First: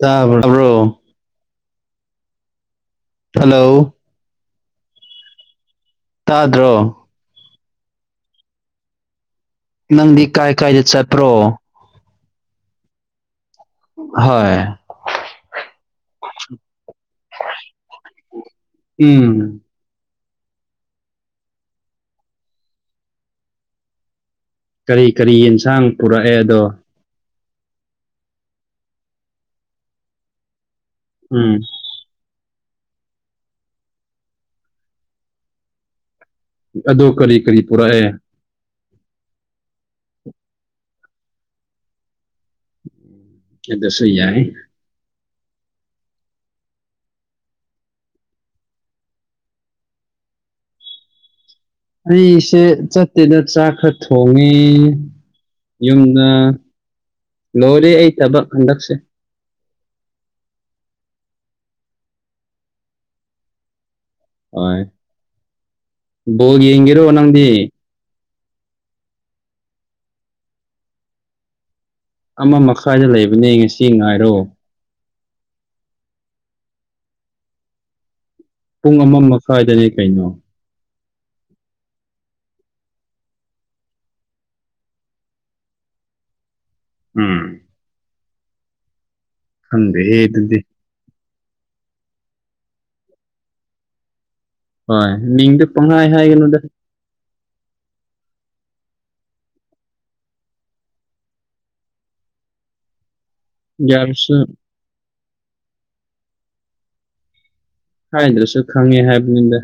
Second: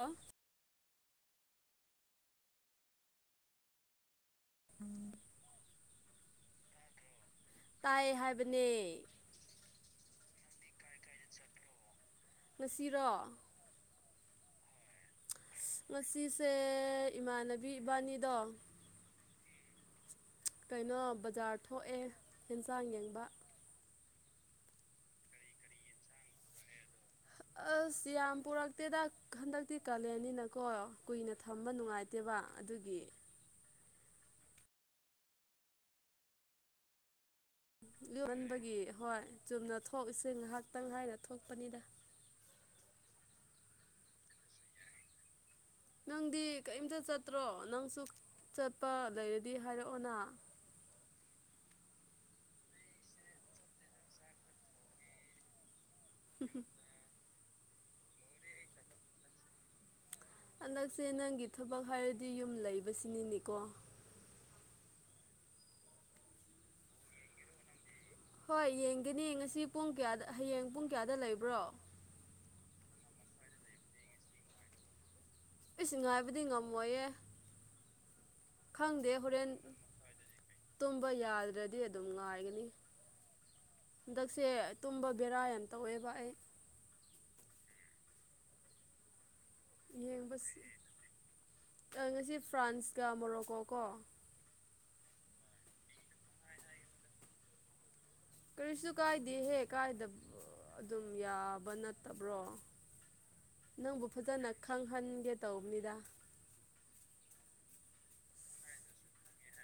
ꯇꯥꯕꯔꯣ ꯇꯥꯕꯔꯣ ꯍꯜꯂꯣ ꯎꯝ ꯇꯥꯗ꯭ꯔꯣ ꯇꯥꯏ ꯍꯥꯏꯕꯅꯦ ꯅꯪꯗꯤ ꯀꯥꯏ ꯀꯥꯏꯗ ꯆꯠꯄ꯭ꯔꯣ ꯉꯁꯤꯔꯣ ꯍꯣꯏ ꯉꯁꯤꯁꯦ ꯏꯃꯥꯟꯅꯕꯤ ꯏꯕꯥꯅꯤꯗꯣ ꯎꯝ ꯀꯩꯅꯣ ꯕꯖꯥꯔ ꯊꯣꯛꯑꯦ ꯍꯟꯁꯥꯡ ꯌꯦꯡꯕ ꯀꯔꯤ ꯀꯔꯤ ꯌꯦꯟꯁꯥꯡ ꯄꯨꯔꯛꯑꯦ ꯑꯗꯣ ꯑꯁ ꯌꯥꯝ ꯄꯨꯔꯛꯇꯦꯗ ꯍꯟꯗꯛꯇꯤ ꯀꯥꯂꯦꯟꯅꯤꯅꯀꯣ ꯀꯨꯏꯅ ꯎꯝ ꯊꯝꯕ ꯅꯨꯡꯉꯥꯏꯇꯦꯕ ꯑꯗꯨꯒꯤ ꯑꯗꯨ ꯀꯔꯤ ꯀꯔꯤ ꯄꯨꯔꯛꯑꯦ ꯒꯨꯢꯃꯥꯟꯕꯒꯤ ꯍꯣꯏ ꯆꯨꯝꯅ ꯊꯣꯛꯏꯁꯦ ꯉꯥꯏꯍꯥꯛꯇꯪ ꯍꯥꯏꯔ ꯊꯣꯛꯄꯅꯤꯗ ꯀꯤꯗꯁꯨ ꯌꯥꯏ ꯅꯪꯗꯤ ꯀꯔꯤꯝꯇ ꯆꯠꯇ꯭ꯔꯣ ꯅꯪꯁꯨ ꯆꯠꯄ ꯂꯩꯔꯗꯤ ꯍꯥꯏꯔꯛꯑꯣꯅ ꯑꯩꯁꯦ ꯆꯠꯇꯦꯗ ꯆꯥꯛ ꯈꯔ ꯊꯣꯡꯉꯤ ꯌꯨꯝ ꯅ ꯂꯣꯏꯔꯦ ꯑꯩ ꯊꯕꯛ ꯍꯟꯗꯛꯁꯦ ꯍꯟꯗꯛꯁꯦ ꯅꯪꯒꯤ ꯊꯕꯛ ꯍꯥꯏꯔꯗꯤ ꯌꯨꯝ ꯂꯩꯕꯁꯤꯅꯤꯅ‍ꯦꯀꯣ ꯍꯣꯏ ꯕꯣꯜ ꯌꯦꯡꯒꯦꯔꯣ ꯅꯪꯗꯤ ꯍꯣꯏ ꯌꯦꯡꯒꯅꯤ ꯉꯁꯤ ꯄꯨꯡ ꯀꯌꯥꯗ ꯍꯌꯦꯡ ꯄꯨꯡ ꯀꯌꯥꯗ ꯂꯩꯕ꯭ꯔꯣ ꯑꯃ ꯃꯈꯥꯏꯗ ꯂꯩꯕꯅꯦ ꯉꯁꯤ ꯉꯥꯏꯔꯣ ꯏꯁ ꯉꯥꯏꯕꯗꯤ ꯉꯝꯃꯣꯏꯌꯦ ꯄꯨꯡ ꯈꯪꯗꯦ ꯑꯃ ꯍꯣꯔꯦꯟ ꯃꯈ꯭ꯋꯥꯏꯗꯅꯦ ꯀꯩꯅꯣ ꯇꯨꯝꯕ ꯌꯥꯗ꯭ꯔꯗꯤ ꯑꯗꯨꯝ ꯉꯥꯏꯒꯅꯤ ꯍꯟꯗꯛꯁꯦ ꯇꯨꯝꯕ ꯕꯦꯔꯥ ꯌꯥꯝ ꯇꯧꯑꯦꯕ ꯑꯩ ꯎꯝ ꯈꯪꯗꯦꯍꯦ ꯌꯦꯡꯕ ꯑꯗꯨꯗꯤ ꯉꯁꯤ ꯐ꯭ꯔꯥꯟꯁꯀ ꯃꯣꯔꯣꯀꯣ ꯀꯣ ꯍꯣꯏ ꯃꯤꯗꯤ ꯄꯪꯍꯥꯏ ꯍꯥꯏꯒꯅꯨꯗ ꯀꯔꯤꯁꯨ ꯀꯥꯏꯗꯦꯍꯦ ꯀꯥꯏꯗꯕ ꯑꯗꯨꯝ ꯌꯥꯕ ꯅꯠꯇꯕ꯭ꯔꯣ ꯅꯪꯕꯨ ꯌꯥꯔꯁꯨ ꯐꯖꯅ ꯈꯪꯍꯟꯒꯦ ꯇꯧꯕꯅꯤꯗ ꯍꯥꯏꯗ꯭ꯔꯁꯨ ꯈꯪꯉꯦ ꯍꯥꯏꯕꯅꯤꯗ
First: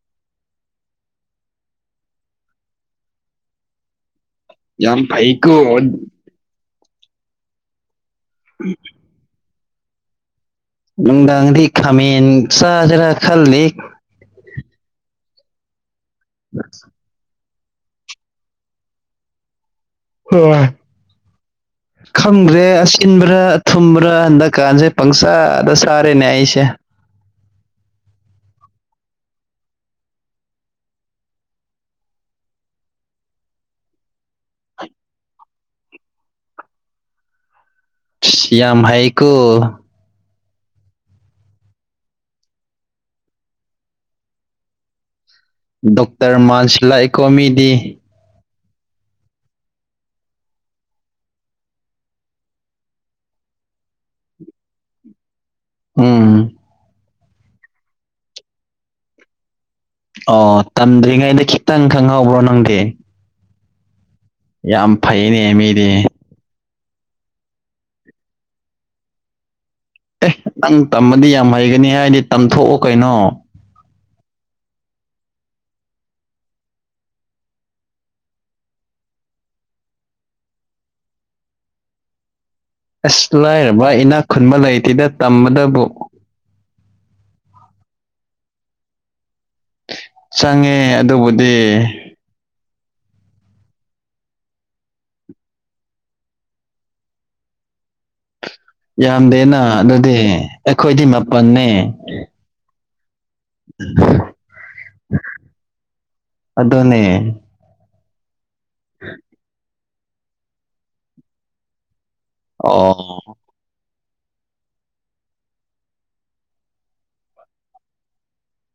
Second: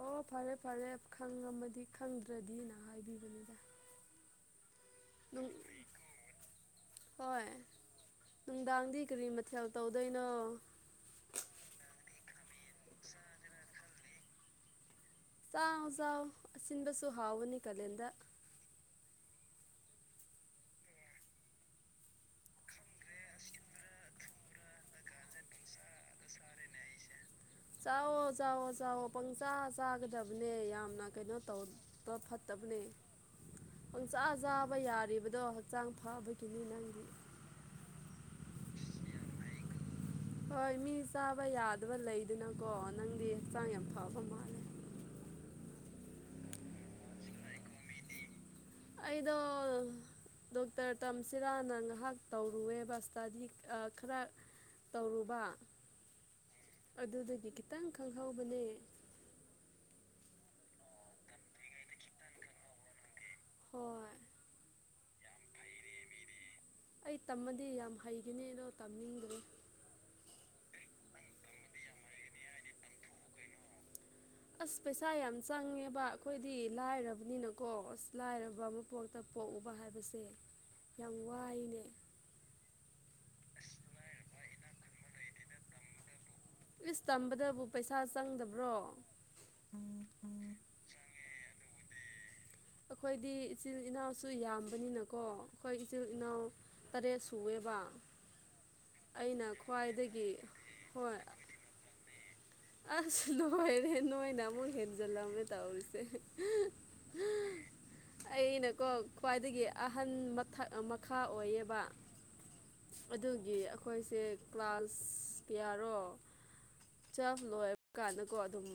ꯑꯣ ꯐꯔꯦ ꯐꯔꯦ ꯈꯪꯝꯃꯗꯤ ꯈꯪꯗ꯭ꯔꯗꯤꯅ ꯍꯥꯏꯕꯤꯕꯅꯤꯗ ꯌꯥꯝ ꯐꯩ ꯀꯣ ꯍꯣꯏ ꯅꯨꯡꯗꯥꯡꯗꯤ ꯀꯔꯤ ꯃꯊꯦꯜ ꯇꯧꯗꯣꯏꯅꯣ ꯅꯨꯡꯗꯥꯡꯗꯤ ꯈꯃꯟ ꯁꯥꯁꯤꯔ ꯈꯜꯂꯤ ꯆꯥꯎ ꯆꯥꯎ ꯑꯁꯤꯟꯕꯁꯨ ꯍꯥꯎꯕꯅꯤ ꯀꯥꯂꯦꯟꯗ ꯍꯣꯏ ꯈꯪꯗ꯭ꯔꯦ ꯑꯁꯤꯟꯕ꯭ꯔꯥ ꯊꯨꯝꯕ꯭ꯔ ꯄ꯭ꯔꯥ ꯍꯟꯗꯛꯀꯥꯟꯁꯦ ꯄꯪꯁꯥꯗ ꯆꯔ‌ꯦꯅ‌ꯦ ꯑꯩꯁ‌ꯦ ꯆꯥꯎꯑꯣ ꯆꯥꯎꯑꯣ ꯆꯥꯎꯑꫭ ꯄꯪꯆꯥꯥ ꯆꯥꯒꯗꯕꯅꯦ ꯌꯥꯝꯅ ꯀꯩꯅꯣ ꯇꯧ ꯐꯠꯇꯕꯅꯦ ꯄꯪꯆꯥ ꯆꯥꯕ ꯌꯥꯔꯤꯕꯗꯣ ꯍꯛꯆꯥꯡ ꯐꯕꯒꯤꯅꯤ ꯅꯪꯒꯤ ꯏꯁ ꯌꯥꯝ ꯍꯩꯀꫭ ꯍꯣꯏ ꯃꯤ ꯆꯥꯕ ꯌꯥꯗꯕ ꯂꯩꯗꯅꯀꯣ ꯅꯪꯗꯤ ꯍꯛꯆꯥꯡ ꯌꯥꯝ ꯐꯕ ꯃꯥꯜꯂꯦ ꯗꯣꯛꯇꯔ ꯃꯥꯟꯁꯤꯂꯛꯑꯦꯀꫭ ꯃꯤꯗꯤ ꯑꯩꯗꯣ ꯗꯣꯛꯇꯔ ꯇꯝꯁꯤꯔꯥꯅ ꯉꯥꯏꯍꯥꯛ ꯇꯧꯔꯨꯑꯦꯕ ꯏꯁꯇꯗꯤ ꯈꯔ ꯇꯧꯔꯨꯕ ꯎꯝ ꯑꯗꯨꯗꯨꯒꯤ ꯈꯤꯇꯪ ꯈꯪꯍꯧꯕꯅꯦ ꯑꯣ ꯇꯝꯗ꯭ꯔꯤꯉꯩꯗ ꯈꯤꯇꯪ ꯈꯪꯍꯧꯕ꯭ꯔꯣ ꯅꯪꯗꯤ ꯍꯣꯏ ꯌꯥꯝ ꯐꯩꯅꯦ ꯃꯤꯗꯤ ꯑꯩ ꯇꯝꯃꯗꯤ ꯌꯥꯝ ꯍꯩꯒꯅꯤ ꯑꯗꯣ ꯇꯝꯅꯤꯡꯗ꯭ꯔꯦ ꯑꯦ ꯅꯪ ꯇꯝꯃꯗꯤ ꯌꯥꯝ ꯍꯩꯒꯅꯤ ꯍꯥꯏꯗꯤ ꯇꯝꯊꯣꯛꯑꯣ ꯀꯩꯅꯣ ꯑꯁ ꯄꯩꯁꯥ ꯌꯥꯝ ꯆꯪꯉꯦꯕ ꯑꯩꯈꯣꯏꯗꯤ ꯂꯥꯏꯔꯕꯅꯤꯅꯀꯣ ꯑꯁ ꯂꯥꯏꯔꯕ ꯃꯄꯣꯛꯇ ꯄꯣꯛꯎꯕ ꯍꯥꯏꯕꯁꯦ ꯌꯥꯝ ꯋꯥꯏꯅꯦ ꯑꯁ ꯂꯥꯏꯔꯕ ꯏꯅꯥꯛ ꯈꯨꯟꯕ ꯂꯩꯇꯦꯗ ꯇꯝꯕꯗꯕꯨ ꯏꯁ ꯇꯝꯕꯗꯕꯨ ꯄꯩꯁꯥ ꯆꯪꯗꯕ꯭ꯔꯣ ꯎ ꯆꯪꯉꯦ ꯑꯗꯨꯕꯨꯗꯤ ꯑꯩꯈꯣꯏꯗꯤ ꯏꯆꯤꯜ ꯏꯅꯥꯎꯁꯨ ꯌꯥꯝꯕꯅꯤꯅꯀꯣ ꯑꯩꯈꯣꯏ ꯏꯆꯤꯜ ꯏꯅꯥꯎ ꯇꯔꯦꯠ ꯁꯨꯑꯦꯕ ꯑꯩꯅ ꯌꯥꯝꯗꯦꯅ ꯑꯗꯨꯗꯤ ꯈ꯭ꯋꯥꯏꯗꯒꯤ ꯑꯩꯈꯣꯏꯗꯤ ꯍꯣꯏ ꯃꯄꯜꯅꯦ ꯑꯁ ꯅꯣꯏꯔꯦ ꯅꯣꯏꯅ ꯑꯃꯛ ꯍꯦꯠꯖꯂꯝꯂꯝꯃꯦ ꯇꯧꯔꯤꯁꯦ ꯎ [inaudible] ꯑꯩꯅꯀꯣ ꯈ꯭ꯋꯥꯏꯗꯒꯤ ꯑꯍꯟ ꯃꯊꯛ ꯃꯈꯥ ꯑꯣꯏꯌꯦꯕ ꯑꯣ ꯑꯗꯨꯒꯤ ꯑꯩꯈꯣꯏꯁꯦ ꯀ꯭ꯂꯥꯁ ꯀꯌꯥꯔꯣ ꯌꯦꯛꯖꯥꯝ ꯂꯣꯏꯕ ꯀꯥꯟꯗꯀꯣ ꯑꯗꯨꯝ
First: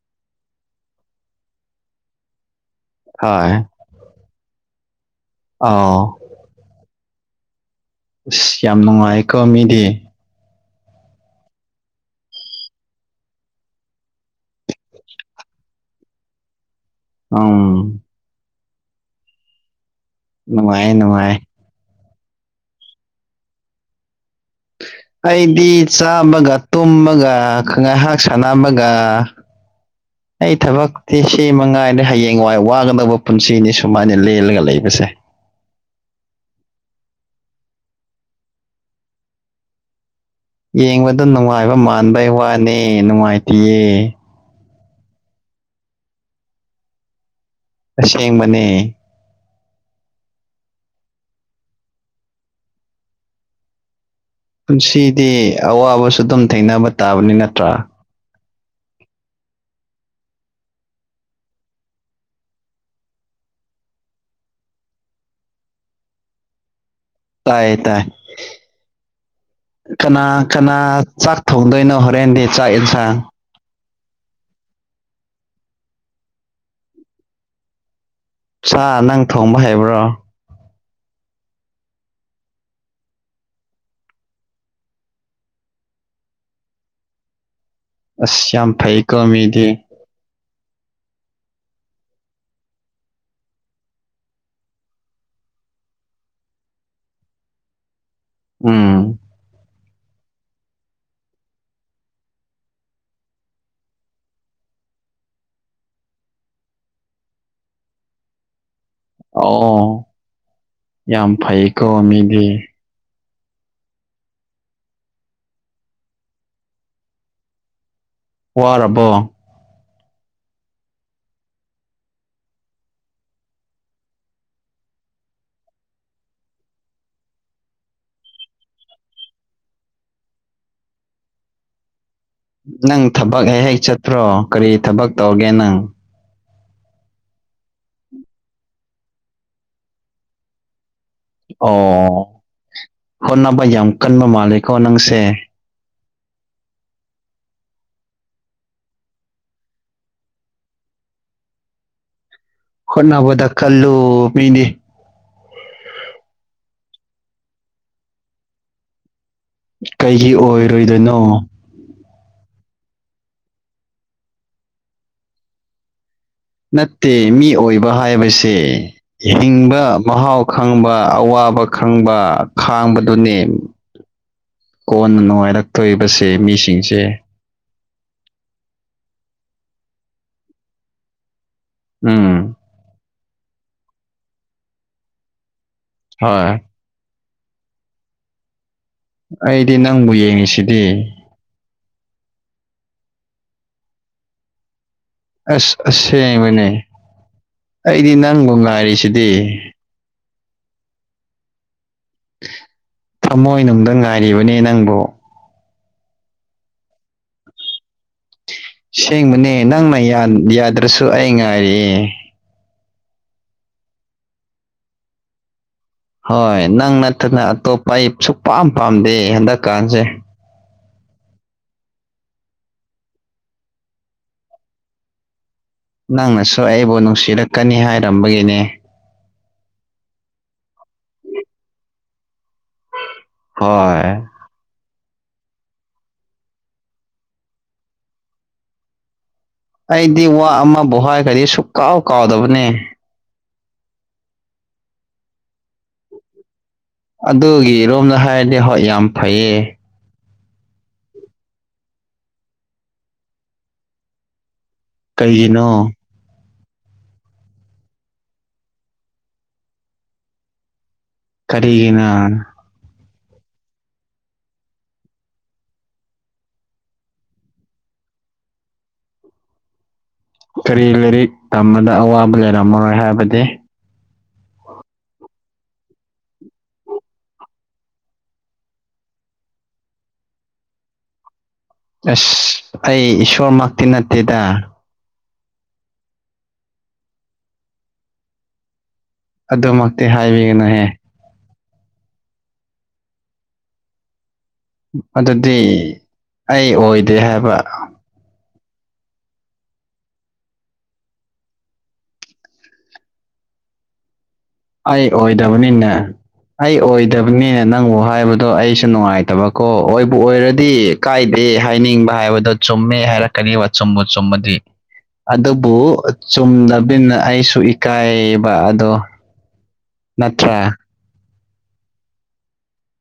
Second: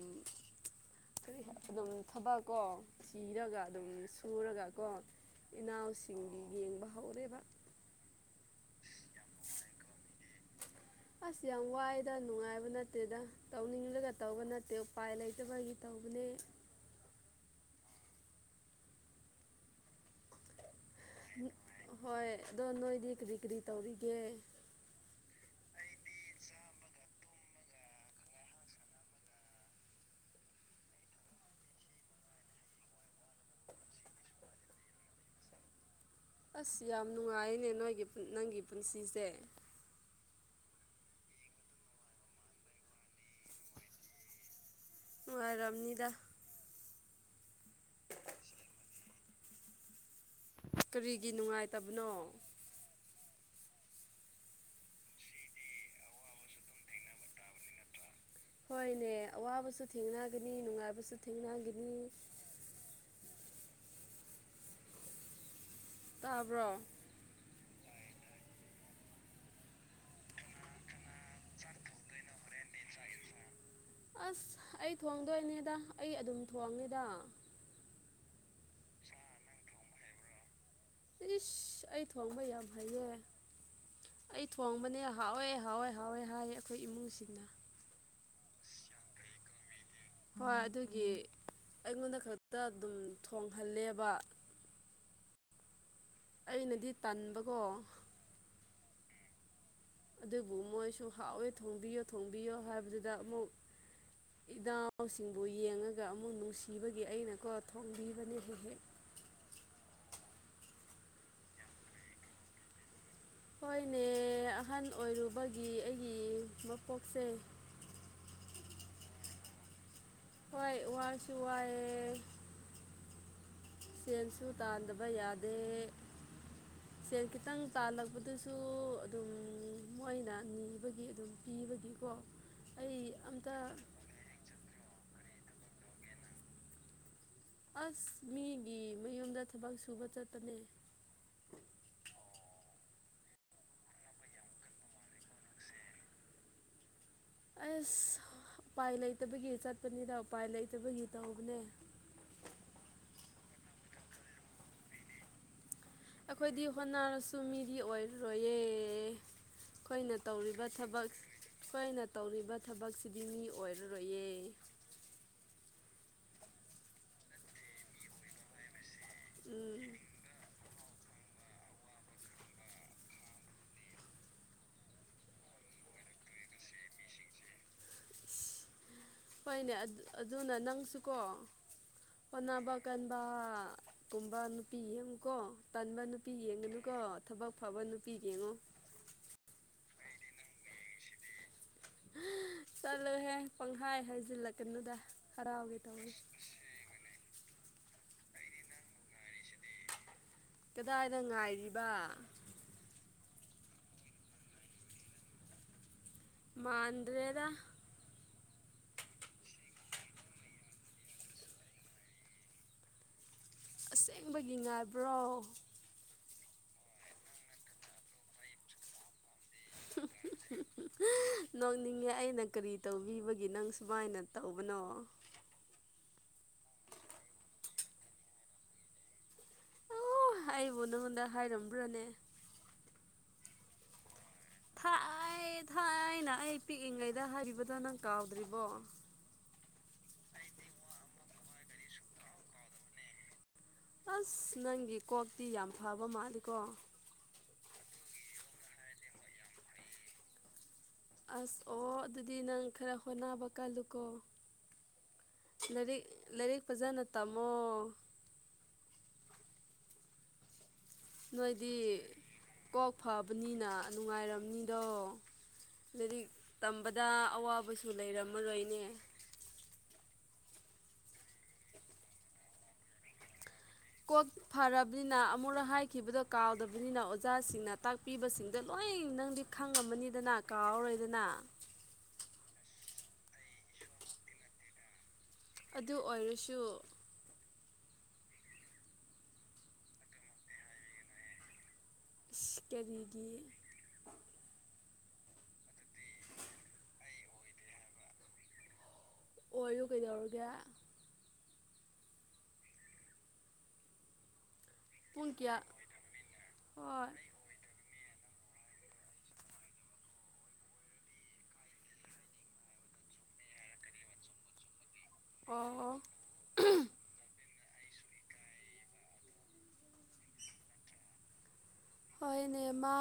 ꯀꯔꯤ ꯑꯗꯨꯝ ꯊꯕꯛ ꯀꯣ ꯍꯣꯏ ꯔꯤꯔꯒ ꯑꯗꯨꯝ ꯁꯨꯔꯒꯀꯣ ꯑꯥꯎ ꯏꯅꯥꯎꯁꯤꯡꯒꯤ ꯌꯦꯡꯕ ꯍꯧꯔꯦꯕ ꯑꯁ ꯌꯥꯝ ꯅꯨꯡꯉꯥꯏꯀꯣ ꯃꯤꯗꯤ ꯑꯁ ꯌꯥꯝ ꯋꯥꯏꯗ ꯅꯨꯡꯉꯥꯏꯕ ꯅꯠꯇꯦꯗ ꯇꯧꯅꯤꯡꯂꯒ ꯇꯧꯕ ꯅꯠꯇꯦ ꯎꯄꯥꯏ ꯂꯩꯇꯕꯒꯤ ꯇꯧꯕꯅꯦ ꯑꯝ ꯅꯨꯡꯉꯥꯏ ꯅꯨꯡꯉꯥꯏ ꯍꯣꯏ ꯑꯗꯣ ꯅꯣꯏꯗꯤ ꯀꯔꯤ ꯀꯔꯤ ꯇꯧꯔꯤꯒꯦ ꯑꯩꯗꯤ ꯆꯥꯕꯒ ꯇꯨꯝꯕꯒ ꯉꯥꯏꯍꯥꯛ ꯁꯥꯟꯅꯕꯒ [unintelligible] ꯑꯩ ꯊꯕꯛꯇꯤ ꯁꯤ ꯃꯉꯥꯏꯗ ꯍꯌꯦꯡꯋꯥꯏ ꯋꯥꯒꯗꯧꯕ ꯄꯨꯟꯁꯤꯅꯤ ꯁꯨꯃꯥꯏꯅ ꯂꯦꯜꯂꯒ ꯂꯩꯕꯁꯦ ꯑꯁ ꯌꯥꯝ ꯅꯨꯡꯉꯥꯏꯅꯦ ꯅꯣꯏꯒꯤ ꯅꯪꯒꯤ ꯄꯨꯟꯁꯤꯁꯦ ꯌꯦꯡꯕꯗ ꯅꯨꯡꯉꯥꯏꯕ ꯃꯥꯟꯕꯩ ꯋꯥꯅꯦ ꯅꯨꯡꯉꯥꯏꯇꯦꯌꯦ ꯥꯅꯨꯡꯉꯥꯢꯔꯝꯅꯤꯗ ꯑꯁꯦꯡꯕꯅꯦ ꯀꯔꯤꯒꯤ ꯅꯨꯡꯉꯥꯏꯇꯕꯅꯣ ꯄꯨꯟꯁꯤꯗꯤ ꯑꯋꯥꯕꯁꯨ ꯑꯗꯨꯝ ꯊꯦꯡꯅꯕ ꯇꯥꯕꯅꯤ ꯅꯠꯇ꯭ꯔꯥ ꯍꯣꯏꯅꯦ ꯑꯋꯥꯕꯁꯨ ꯊꯦꯡꯅꯒꯅꯤ ꯅꯨꯡꯉꯥꯏꯕꯁꯨ ꯊꯦꯡꯅꯒꯅꯤ ꯇꯥꯕ꯭ꯔꯣ ꯇꯥꯏ ꯇꯥꯏ ꯀꯅꯥ ꯀꯅꯥ ꯆꯥꯛ ꯊꯣꯡꯗꯣꯏꯅꯣ ꯍꯣꯔꯦꯟꯗꯤ ꯆꯥꯛ ꯌꯦꯟꯁꯥꯡ ꯑꯁ ꯑꯩ ꯊꯣꯡꯗꯣꯏꯅꯦꯗ ꯑꯩ ꯑꯗꯨꯝ ꯊꯣꯡꯉꯦꯗ ꯑꯆꯥ ꯅꯪ ꯊꯣꯡꯕ ꯍꯩꯕ꯭ꯔꯣ ꯏꯁ ꯑꯩ ꯊꯣꯡꯕ ꯌꯥꯝ ꯍꯩꯌꯦ ꯑꯩ ꯊꯣꯡꯕꯅꯦ ꯍꯥꯎꯋꯦ ꯍꯥꯎꯋꯦ ꯍꯥꯎꯋꯦ ꯍꯥꯏꯌꯦ ꯑꯩꯈꯣꯏ ꯏꯃꯨꯡꯁꯤꯡꯅ ꯑꯁ ꯌꯝ ꯐꯩ ꯀꯣ ꯃꯤꯗꯤ ꯍꯣꯏ ꯑꯗꯨꯒꯤ ꯑꯩꯉꯣꯟꯗ ꯈꯛꯇ ꯑꯗꯨꯝ ꯊꯣꯡꯍꯜꯂꯦꯕ ꯑꯩꯅꯗꯤ ꯇꯟꯕꯀꯣ ꯎꯝ ꯑꯗꯨꯕꯨ ꯃꯣꯏꯁꯨ ꯍꯥꯎꯋꯦ ꯊꯣꯡꯕꯤꯌꯣ ꯊꯣꯡꯕꯤꯌꯣ ꯍꯥꯏꯕꯗꯨꯗ ꯑꯃꯨꯛ ꯏꯅꯥꯎꯁꯤꯡꯕꯨ ꯌꯦꯡꯉꯒ ꯑꯃꯨꯛ ꯅꯨꯡꯁꯤꯕꯒꯤ ꯑꯩꯅꯀꯣ ꯊꯣꯡꯕꯤꯕꯅꯦ ꯍꯦꯛ ꯍꯦꯛ ꯑꯣ ꯌꯥꯝ ꯐꯩꯀꯣ ꯃꯤꯗꯤ ꯍꯣꯏꯅꯦ ꯑꯍꯜ ꯑꯣꯏꯔꯨꯕꯒꯤ ꯑꯩꯒꯤ ꯃꯄꯣꯛꯁꯦ ꯋꯥꯔꯕꯣ ꯍꯣꯏ ꯋꯥꯁꯨ ꯋꯥꯏꯑꯦ ꯁꯦꯟꯁꯨ ꯇꯥꯟꯗꯕ ꯌꯥꯗꯦ ꯎ [unintelligible] ꯁꯦꯜ ꯈꯤꯇꯪ ꯇꯥꯜꯂꯛꯄꯗꯨꯁꯨ ꯑꯗꯨꯝ ꯃꯣꯏꯅ ꯅꯤꯕꯒꯤ ꯑꯗꯨꯝ ꯄꯤꯕꯗꯀꯣ ꯅꯪ ꯊꯕꯛ ꯍꯦꯛ ꯍꯦꯛ ꯆꯠꯇ꯭ꯔꯣ ꯀꯔꯤ ꯊꯕꯛ ꯇꯧꯒꯦ ꯅꯪ ꯑꯁ ꯃꯤꯒꯤ ꯃꯌꯨꯝꯗ ꯊꯕꯛ ꯁꯨꯕ ꯆꯠꯄꯅꯦ ꯑꯣ ꯍꯣꯅꯕ ꯌꯥꯝ ꯀꯟꯕ ꯃꯥꯜꯂꯤꯀꯣ ꯅꯪꯁꯦ ꯑꯁ ꯎꯄꯥꯏ ꯂꯩꯇꯕꯒꯤ ꯆꯠꯄꯅꯤꯗ ꯎꯄꯥꯏ ꯂꯩꯇꯕꯒꯤ ꯇꯧꯕꯅꯦ ꯍꯣꯠꯅꯕꯗ ꯈꯜꯂꯨ ꯃꯤꯗꯤ ꯑꯩꯈꯣꯏꯗꯤ ꯍꯣꯠꯅꯔꯁꯨ ꯃꯤꯗꯤ ꯑꯣꯏꯔꯔꯣꯏꯌꯦ ꯑꯩꯈꯣꯏꯅ ꯀꯩꯒꯤ ꯇꯧꯔꯤꯕ ꯊꯕꯛ ꯑꯣꯏꯔꯣꯏꯗꯣꯏꯅꯣ ꯁꯈꯣꯏꯅ ꯇꯧꯔꯤꯕ ꯊꯕꯛꯁꯤꯗꯤ ꯃꯤ ꯑꯣꯏꯔꯔꯣꯏꯌꯦ ꯅꯠꯇꯦ ꯃꯤ ꯑꯣꯏꯕ ꯍꯥꯏꯕꯁꯦ ꯍꯤꯡꯕ ꯎꯝ ꯃꯍꯥꯎ ꯈꯪꯕ ꯑꯋꯥꯕ ꯈꯪꯕ ꯈꯥꯡꯕꯗꯨꯅꯦ ꯀꯣꯟꯅ ꯅꯨꯡꯉꯥꯏꯔꯛꯇꯣꯕꯁꯦ ꯃꯤꯁꯤꯡꯁꯦ ꯑꯁ ꯍꯣꯏꯅꯦ ꯑꯗꯨꯅ ꯅꯪꯁꯨꯀꯣ ꯎꯝ ꯍꯣꯠꯅꯕ ꯀꯟꯕꯒꯨꯝꯕ ꯅꯨꯄꯤ ꯌꯦꯡꯉꯨꯀꯣ ꯇꯟꯕ ꯅꯨꯄꯤ ꯍꯣꯏ ꯌꯦꯡꯉꯨ ꯅꯨ ꯀꯣ ꯊꯕꯛ ꯐꯕ ꯅꯨꯄꯤ ꯌꯦꯡꯉꯣ ꯑꯩꯗꯤ ꯅꯪꯕꯨ ꯌꯦꯡꯉꯤꯁꯤꯗꯤ ꯆꯠꯂꯨꯍꯦ ꯄꯪꯍꯥꯏ ꯍꯥꯏꯖꯤꯜꯂꯛꯀꯅꯨꯗ ꯑꯁ ꯍꯔꯥꯎꯒꯦ ꯇꯧꯋꯤ ꯑꯁꯦꯡꯕꯅꯦ ꯑꯩꯗꯤ ꯅꯪꯕꯨ ꯉꯥꯏꯔꯤꯁꯤꯗꯤ ꯀꯗꯥꯏꯗ ꯉꯥꯏꯔꯤꯕ ꯊꯃꯣꯏ ꯅꯨꯡꯗ ꯉꯥꯏꯔꯤꯕꯅꯦ ꯅꯪꯕꯨ ꯃꯥꯟꯗ꯭ꯔꯦꯗ ꯁꯦꯡꯕꯅꯦ ꯅꯪꯅ ꯌꯥꯗ꯭ꯔꯁꯨ ꯑꯩ ꯉꯥꯏꯔꯤꯌꯦ ꯑꯁꯦꯡꯕꯒꯤ ꯉꯥꯏꯕ꯭ꯔꯣ ꯍꯣꯏ ꯅꯪ ꯅꯠꯇꯅ ꯑꯇꯣꯞꯄ ꯑꯩ ꯁꯨꯛꯄꯥꯝ ꯄꯥꯝꯗꯦ ꯍꯟꯗꯛꯀꯥꯟꯁꯦ ꯅꯣꯡꯅꯤꯡꯉꯦ ꯑꯩꯅ ꯀꯔꯤ ꯇꯧꯕꯤꯕꯒꯤ ꯅꯪ ꯁꯨꯃꯥꯏꯅ ꯇꯧꯕꯅꯣ ꯅꯪꯅꯁꯨ ꯑꯩꯕꯨ ꯅꯨꯡꯁꯤꯔꯛꯀꯅꯤ ꯍꯥꯏꯔꯝꯕꯒꯤꯅꯦ ꯍꯥꯏꯕꯨ ꯅꯉꯣꯟꯗ ꯍꯥꯏꯔꯝꯕ꯭ꯔꯅꯦ ꯍꯣꯏ ꯊꯥꯏ ꯊꯥꯏꯅ ꯑꯩ ꯄꯤꯛꯏꯉꯩꯗ ꯍꯥꯏꯈꯤꯕꯗꯣ ꯅꯪ ꯀꯥꯎꯗ꯭ꯔꯤꯕꯣ ꯑꯩꯗꯤ ꯋꯥ ꯑꯃꯕꯨ ꯍꯥꯏꯔꯈ꯭ꯔꯗꯤ ꯁꯨꯛꯀꯥꯎ ꯀꯥꯎꯗꯕꯅꯦ ꯑꯁ ꯅꯪꯒꯤ ꯀꯣꯛꯇꯤ ꯌꯥꯝ ꯐꯕ ꯃꯥꯜꯂꯤ ꯀꯣ ꯑꯗꯨꯒꯤꯔꯣꯝꯗ ꯍꯥꯏꯔꯗꯤ ꯍꯣꯏ ꯌꯥꯝ ꯐꯩꯌꯦ ꯑꯁ ꯑꯣ ꯑꯗꯨꯗꯤ ꯅꯪ ꯈꯔ ꯍꯣꯠꯅꯕ ꯀꯜꯂꯨꯀꯣ ꯀꯩꯒꯤꯅꯣ ꯂꯥꯏꯔꯤꯛ ꯂꯥꯏꯔꯤꯛ ꯐꯖꯅ ꯇꯝꯃꯣ ꯅꯣꯏꯗꯤ ꯀꯔꯤꯒꯤꯅ ꯀꯣꯛ ꯐꯕꯅꯤꯅ ꯅꯨꯡꯉꯥꯏꯔꯝꯅꯤꯗꯣ ꯂꯥꯏꯔꯤꯛ ꯇꯝꯕꯗ ꯑꯋꯥꯕꯁꯨ ꯂꯩꯔꯝꯃꯔꯣꯏꯅꯦ ꯀꯔꯤ ꯂꯥꯏꯔꯤꯛ ꯇꯝꯕꯗ ꯑꯋꯥꯕ ꯂꯩꯔꯝꯃꯔꯣꯏ ꯍꯥꯏꯕꯗꯤ ꯀꯣꯛ ꯐꯔꯕꯅꯤꯅ ꯑꯃꯨꯨꯔꯛ ꯍꯥꯏꯈꯤꯕꯗꯣ ꯀꯥꯎꯗꯕꯅꯤꯅ ꯑꯣꯖꯥꯁꯤꯡꯅ ꯇꯥꯛ ꯄꯤꯕꯁꯤꯡꯗꯣ ꯂꯣꯏ ꯅꯪꯗꯤ ꯈꯪꯉꯝꯃꯅꯤꯗꯅ ꯀꯥꯎꯔꯔꯣꯏꯗꯅ ꯑꯁ ꯑꯩ ꯏꯁꯣꯔꯃꯛꯇꯤ ꯅꯠꯇꯦꯗ ꯑꯗꯨ ꯑꯣꯏꯔꯁꯨ ꯑꯗꯨꯃꯛꯇꯤ ꯍꯥꯏꯕꯤꯒꯅꯨꯍꯦ ꯏꯁ ꯀꯔꯤꯒꯤ ꯑꯗꯨꯗꯤ ꯑꯩ ꯑꯣꯏꯗꯦ ꯍꯥꯏꯕ ꯑꯣꯢꯌꯨ ꯀꯩꯗꯧꯔꯒꯦ ꯑꯩ ꯄꯨꯡ ꯀꯌꯥ ꯑꯣꯏꯗꯕꯅꯤꯅꯦ ꯑꯩ ꯍꯣꯏ ꯑꯣꯏꯗꯕꯅꯤꯅꯦ ꯅꯪꯕꯨ ꯍꯥꯏꯕꯗꯨ ꯑꯗꯣ ꯑꯩꯁꯨ ꯅꯨꯡꯉꯥꯏꯇꯕꯀꯣ ꯑꯣꯏꯕꯨ ꯑꯣꯏꯔꯗꯤ ꯀꯥꯏꯗꯦ ꯍꯥꯏꯅꯤꯡꯕ ꯍꯥꯏꯕꯗꯣ ꯆꯨꯝꯃꯦ ꯍꯥꯏꯔ ꯀꯔꯤ ꯆꯨꯝꯕꯨ ꯆꯨꯝꯕꯗꯤ ꯑꯗꯨꯕꯨ ꯑꯣ ꯑꯆꯨꯝꯗꯕꯤꯅ ꯑꯩꯁꯨ ꯏꯀꯥꯏꯕ ꯑꯗꯣ ꯅꯠꯇ꯭ꯔ ꯍꯣꯏꯅꯦ ꯃꯥ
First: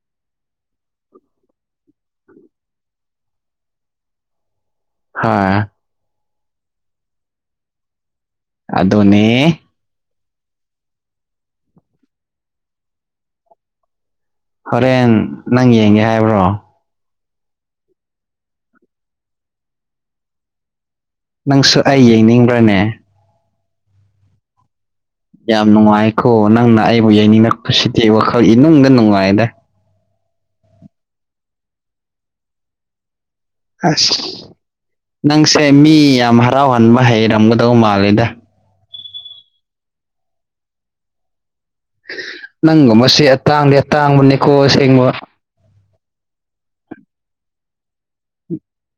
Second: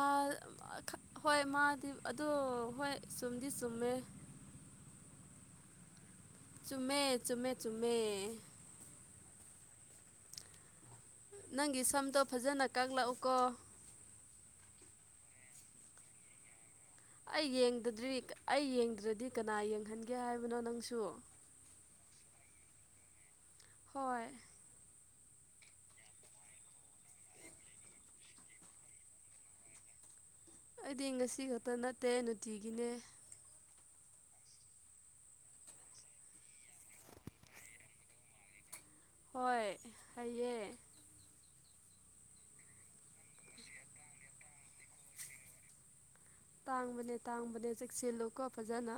ꯍꯣꯏ ꯃꯥꯗꯤ ꯑꯣ ꯍꯣꯏ ꯆꯨꯝꯗꯤ ꯆꯨꯝꯃꯦ ꯍꯥ ꯆꯨꯝꯃꯦ ꯆꯨꯝꯃꯦ ꯆꯨꯝꯃꯦ ꯑꯗꯨꯅꯦ ꯅꯪꯒꯤ ꯁꯝꯗꯣ ꯐꯖꯅ ꯀꯛꯂꯛꯎꯀꯣ ꯍꯣꯔꯦꯟ ꯅꯪ ꯌꯦꯡꯒꯦ ꯍꯥꯏꯕ꯭ꯔꯣ ꯑꯩ ꯌꯦꯡꯗꯗ꯭ꯔꯤ ꯑꯩ ꯌꯦꯡꯗ꯭ꯔꯗꯤ ꯀꯅꯥ ꯌꯦꯡꯍꯟꯒꯦ ꯍꯥꯏꯕꯅꯣ ꯅꯪꯁꯨ ꯅꯪꯁꯨ ꯑꯩ ꯌꯦꯡꯅꯤꯡꯕ꯭ꯔꯅꯦ ꯍꯣꯏ ꯌꯥꯝ ꯅꯨꯡꯉꯥꯏꯀꯣ ꯅꯪꯅ ꯑꯩꯕꯨ ꯌꯩꯅꯤꯡꯉꯛꯄꯁꯤꯗꯤ ꯋꯥꯈꯜ ꯏꯅꯨꯡꯗ ꯅꯨꯡꯉꯥꯏꯗ ꯑꯩꯗꯤ ꯉꯁꯤ ꯈꯛꯇ ꯅꯠꯇꯦ ꯅꯨꯡꯇꯤꯒꯤꯅꯦ ꯑꯁ ꯅꯪꯁꯦ ꯃꯤ ꯌꯥꯝ ꯍꯔꯥꯎꯍꯟꯕ ꯍꯩꯔꯝꯒꯗꯧ ꯃꯥꯜꯂꯦꯗ ꯍꯣꯏ ꯍꯩꯌꯦ ꯅꯪꯒꯨꯝꯕꯁꯦ ꯑꯇꯥꯡꯗꯤ ꯑꯇꯥꯡꯕꯅꯤꯀꯣ ꯑꯁꯦꯡꯕ ꯇꯥꯡꯕꯅꯦ ꯇꯥꯡꯕꯅꯦ ꯆꯦꯛꯁꯤꯜꯂꯨꯀꯣ ꯐꯖꯅ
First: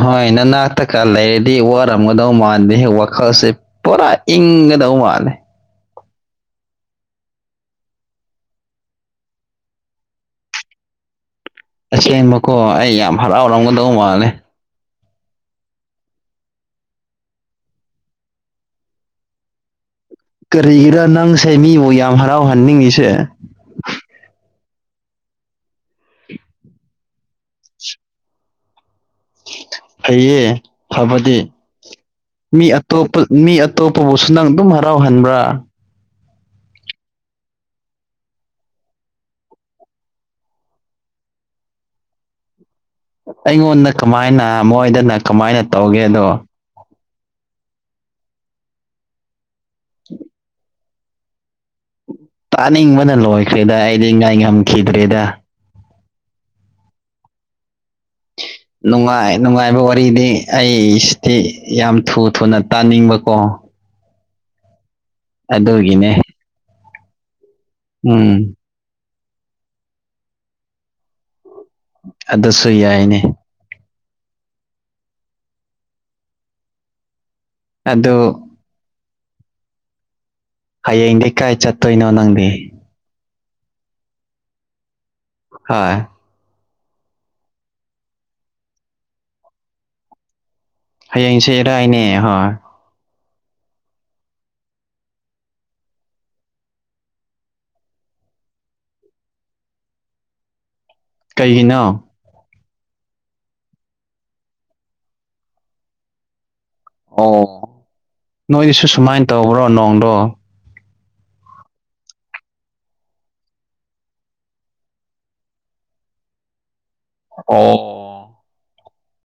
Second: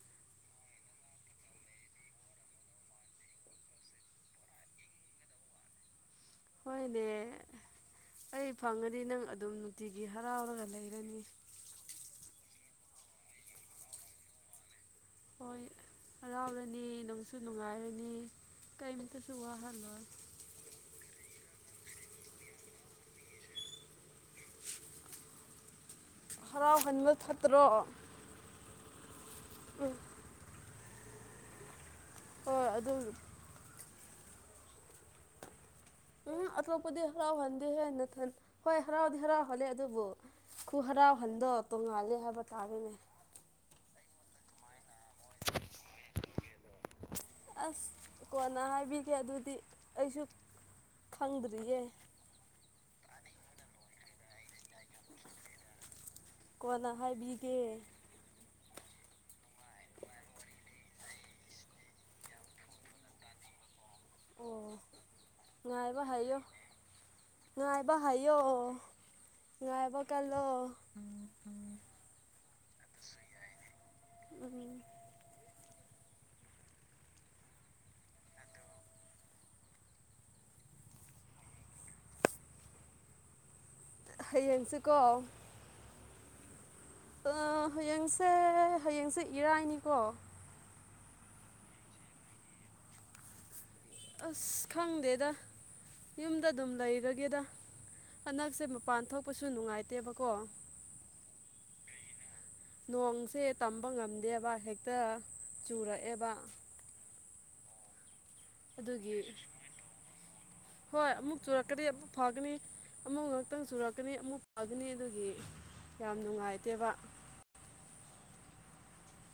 ꯍꯣꯏ ꯅꯅꯥꯛꯇꯀ ꯂꯩꯔꯗꯤ ꯋꯥꯔꯝꯒꯗꯧ ꯃꯥꯟꯗꯦꯍꯦ ꯋꯥꯈꯜꯁꯦ ꯄꯨꯔꯥ ꯏꯪꯒꯗꯧ ꯃꯥꯜꯂꯦ ꯍꯣꯏꯅꯦ ꯑꯩ ꯐꯪꯉꯗꯤ ꯅꯪ ꯑꯗꯨꯝ ꯅꯨꯡꯇꯤꯒꯤ ꯍꯔꯥꯎꯔꯒ ꯂꯩꯔꯅꯤ ꯑꯁꯦꯡꯕꯀꯣ ꯑꯩ ꯌꯥꯝ ꯍꯔꯥꯎꯔꯝꯒꯗꯧ ꯃꯥꯜꯂꯦ ꯍꯣꯏ ꯍꯔꯥꯎꯔꯅꯤ ꯅꯨꯡꯁꯨ ꯅꯨꯡꯉꯥꯏꯔꯅꯤ ꯀꯔꯤꯝꯇꯁꯨ ꯋꯥꯍꯜꯂꯣꯏ ꯀꯔꯤꯒꯤꯔ ꯅꯪꯁꯦ ꯃꯤꯕꯨ ꯌꯥꯝ ꯍꯔꯥꯎꯍꯟꯅꯤꯡꯉꯤꯁꯦ ꯍꯔꯥꯎꯍꯟꯕ ꯐꯠꯇ꯭ꯔꯣ ꯎꯝ ꯐꯩꯌꯦ ꯐꯕꯗꯤ ꯃꯤ ꯍꯣꯏ ꯑꯗꯨ ꯑꯇꯣꯞꯄ ꯃꯤ ꯑꯇꯣꯞꯄꯕꯨꯁꯨ ꯅꯪ ꯑꯗꯨꯝ ꯍꯔꯥꯎꯍꯟꯕ꯭ꯔꯥ ꯎꯝ ꯑꯇꯣꯞꯄꯗꯤ ꯍꯔꯥꯎꯍꯟꯗꯦꯍꯦ ꯅꯊꯟ ꯍꯣꯏ ꯍꯔꯥꯎꯗꯤ ꯍꯔꯥꯎꯍꯜꯂꯦ ꯑꯗꯨꯕꯨ ꯈꯨ ꯍꯔꯥꯎꯍꯟꯗꯣ ꯇꯣꯡꯉꯥꯜꯂꯦ ꯍꯥꯏꯕ ꯇꯥꯔꯦꯅꯦ ꯑꯩꯉꯣꯟꯗ ꯀꯃꯥꯏꯅ ꯃꯣꯏꯗꯅ ꯀꯃꯥꯏꯅ ꯇꯧꯒꯦꯗꯣ ꯑꯁ ꯀꯣꯟꯅ ꯍꯥꯏꯕꯤꯒꯦ ꯑꯗꯨꯗꯤ ꯑꯩꯁꯨ ꯈꯪꯗ꯭ꯔꯤꯌꯦ ꯇꯥꯅꯤꯡꯕꯅ ꯂꯣꯏꯈ꯭ꯔꯦꯗ ꯑꯩꯗꯤ ꯉꯥꯏ ꯉꯝꯈꯤꯗ꯭ꯔꯦꯗ ꯀꯣꯟꯅ ꯍꯥꯏꯕꯤꯒꯦ ꯅꯨꯡꯉꯥꯏ ꯅꯨꯡꯉꯥꯏꯕ ꯋꯥꯔꯤꯗꯤ ꯑꯩꯁꯤꯗꯤ ꯌꯥꯝ ꯊꯨ ꯊꯨꯅ ꯇꯥꯅꯤꯡꯕꯀꯣ ꯑꯣ ꯉꯥꯏꯕ ꯑꯗꯨꯒꯤꯅꯦ ꯍꯩꯌꯣ ꯉꯥꯏꯕ ꯍꯩꯌꯣ ꯎꯝ ꯉꯥꯏꯕ ꯀꯂꯣ ꯑꯗꯨꯁꯨ ꯌꯥꯏꯅꯦ ꯎꯝ ꯑꯗꯣ ꯍꯌꯦꯡꯗꯤ ꯀꯥꯏ ꯆꯠꯇꯣꯏꯅꯣ ꯅꯪꯗꯤ ꯍꯥꯌꯦꯡꯁꯦꯀꯣ ꯍꯣꯏ ꯑ ꯍꯌꯦꯡꯁꯦ ꯍꯌꯦꯡꯁꯦ ꯏꯔꯥꯏꯅꯤꯀꯣ ꯍꯌꯦꯡꯁꯦ ꯏꯔꯥꯏꯅꯦ ꯍꯣꯏ ꯑꯁ ꯈꯪꯗꯦꯗ ꯌꯨꯝꯗ ꯑꯗꯨꯝ ꯂꯩꯔꯒꯦꯗ ꯍꯟꯗꯛꯁꯦ ꯃꯄꯥꯟ ꯊꯣꯛꯄꯁꯨ ꯅꯨꯡꯉꯥꯏꯇꯦꯕꯀꯣ ꯀꯩꯒꯤꯅꯣ ꯅꯣꯡꯁꯦ ꯇꯝꯕ ꯉꯝꯗꯦꯕ ꯍꯦꯛꯇ ꯆꯨꯔꯛꯑꯦꯕ ꯑꯣ ꯅꯣꯏꯒꯤꯁꯨ ꯑꯗꯨꯒꯤ ꯁꯨꯃꯥꯏꯅ ꯇꯧꯕ꯭ꯔꯣ ꯅꯣꯡꯗꯣ ꯍꯣꯏ ꯑꯃꯨꯛ ꯆꯨꯔꯛꯀꯅꯤ ꯑꯃꯨꯛ ꯐꯒꯅꯤ ꯑꯃꯨꯛ ꯉꯥꯛꯇꯪ ꯆꯨꯔꯛꯀꯅꯤ ꯑꯃꯨꯛ ꯐꯒꯅꯤ ꯑꯗꯨꯒꯤ ꯌꯥꯝ ꯅꯨꯡꯉꯥꯏꯇꯦꯕ ꯑꯣ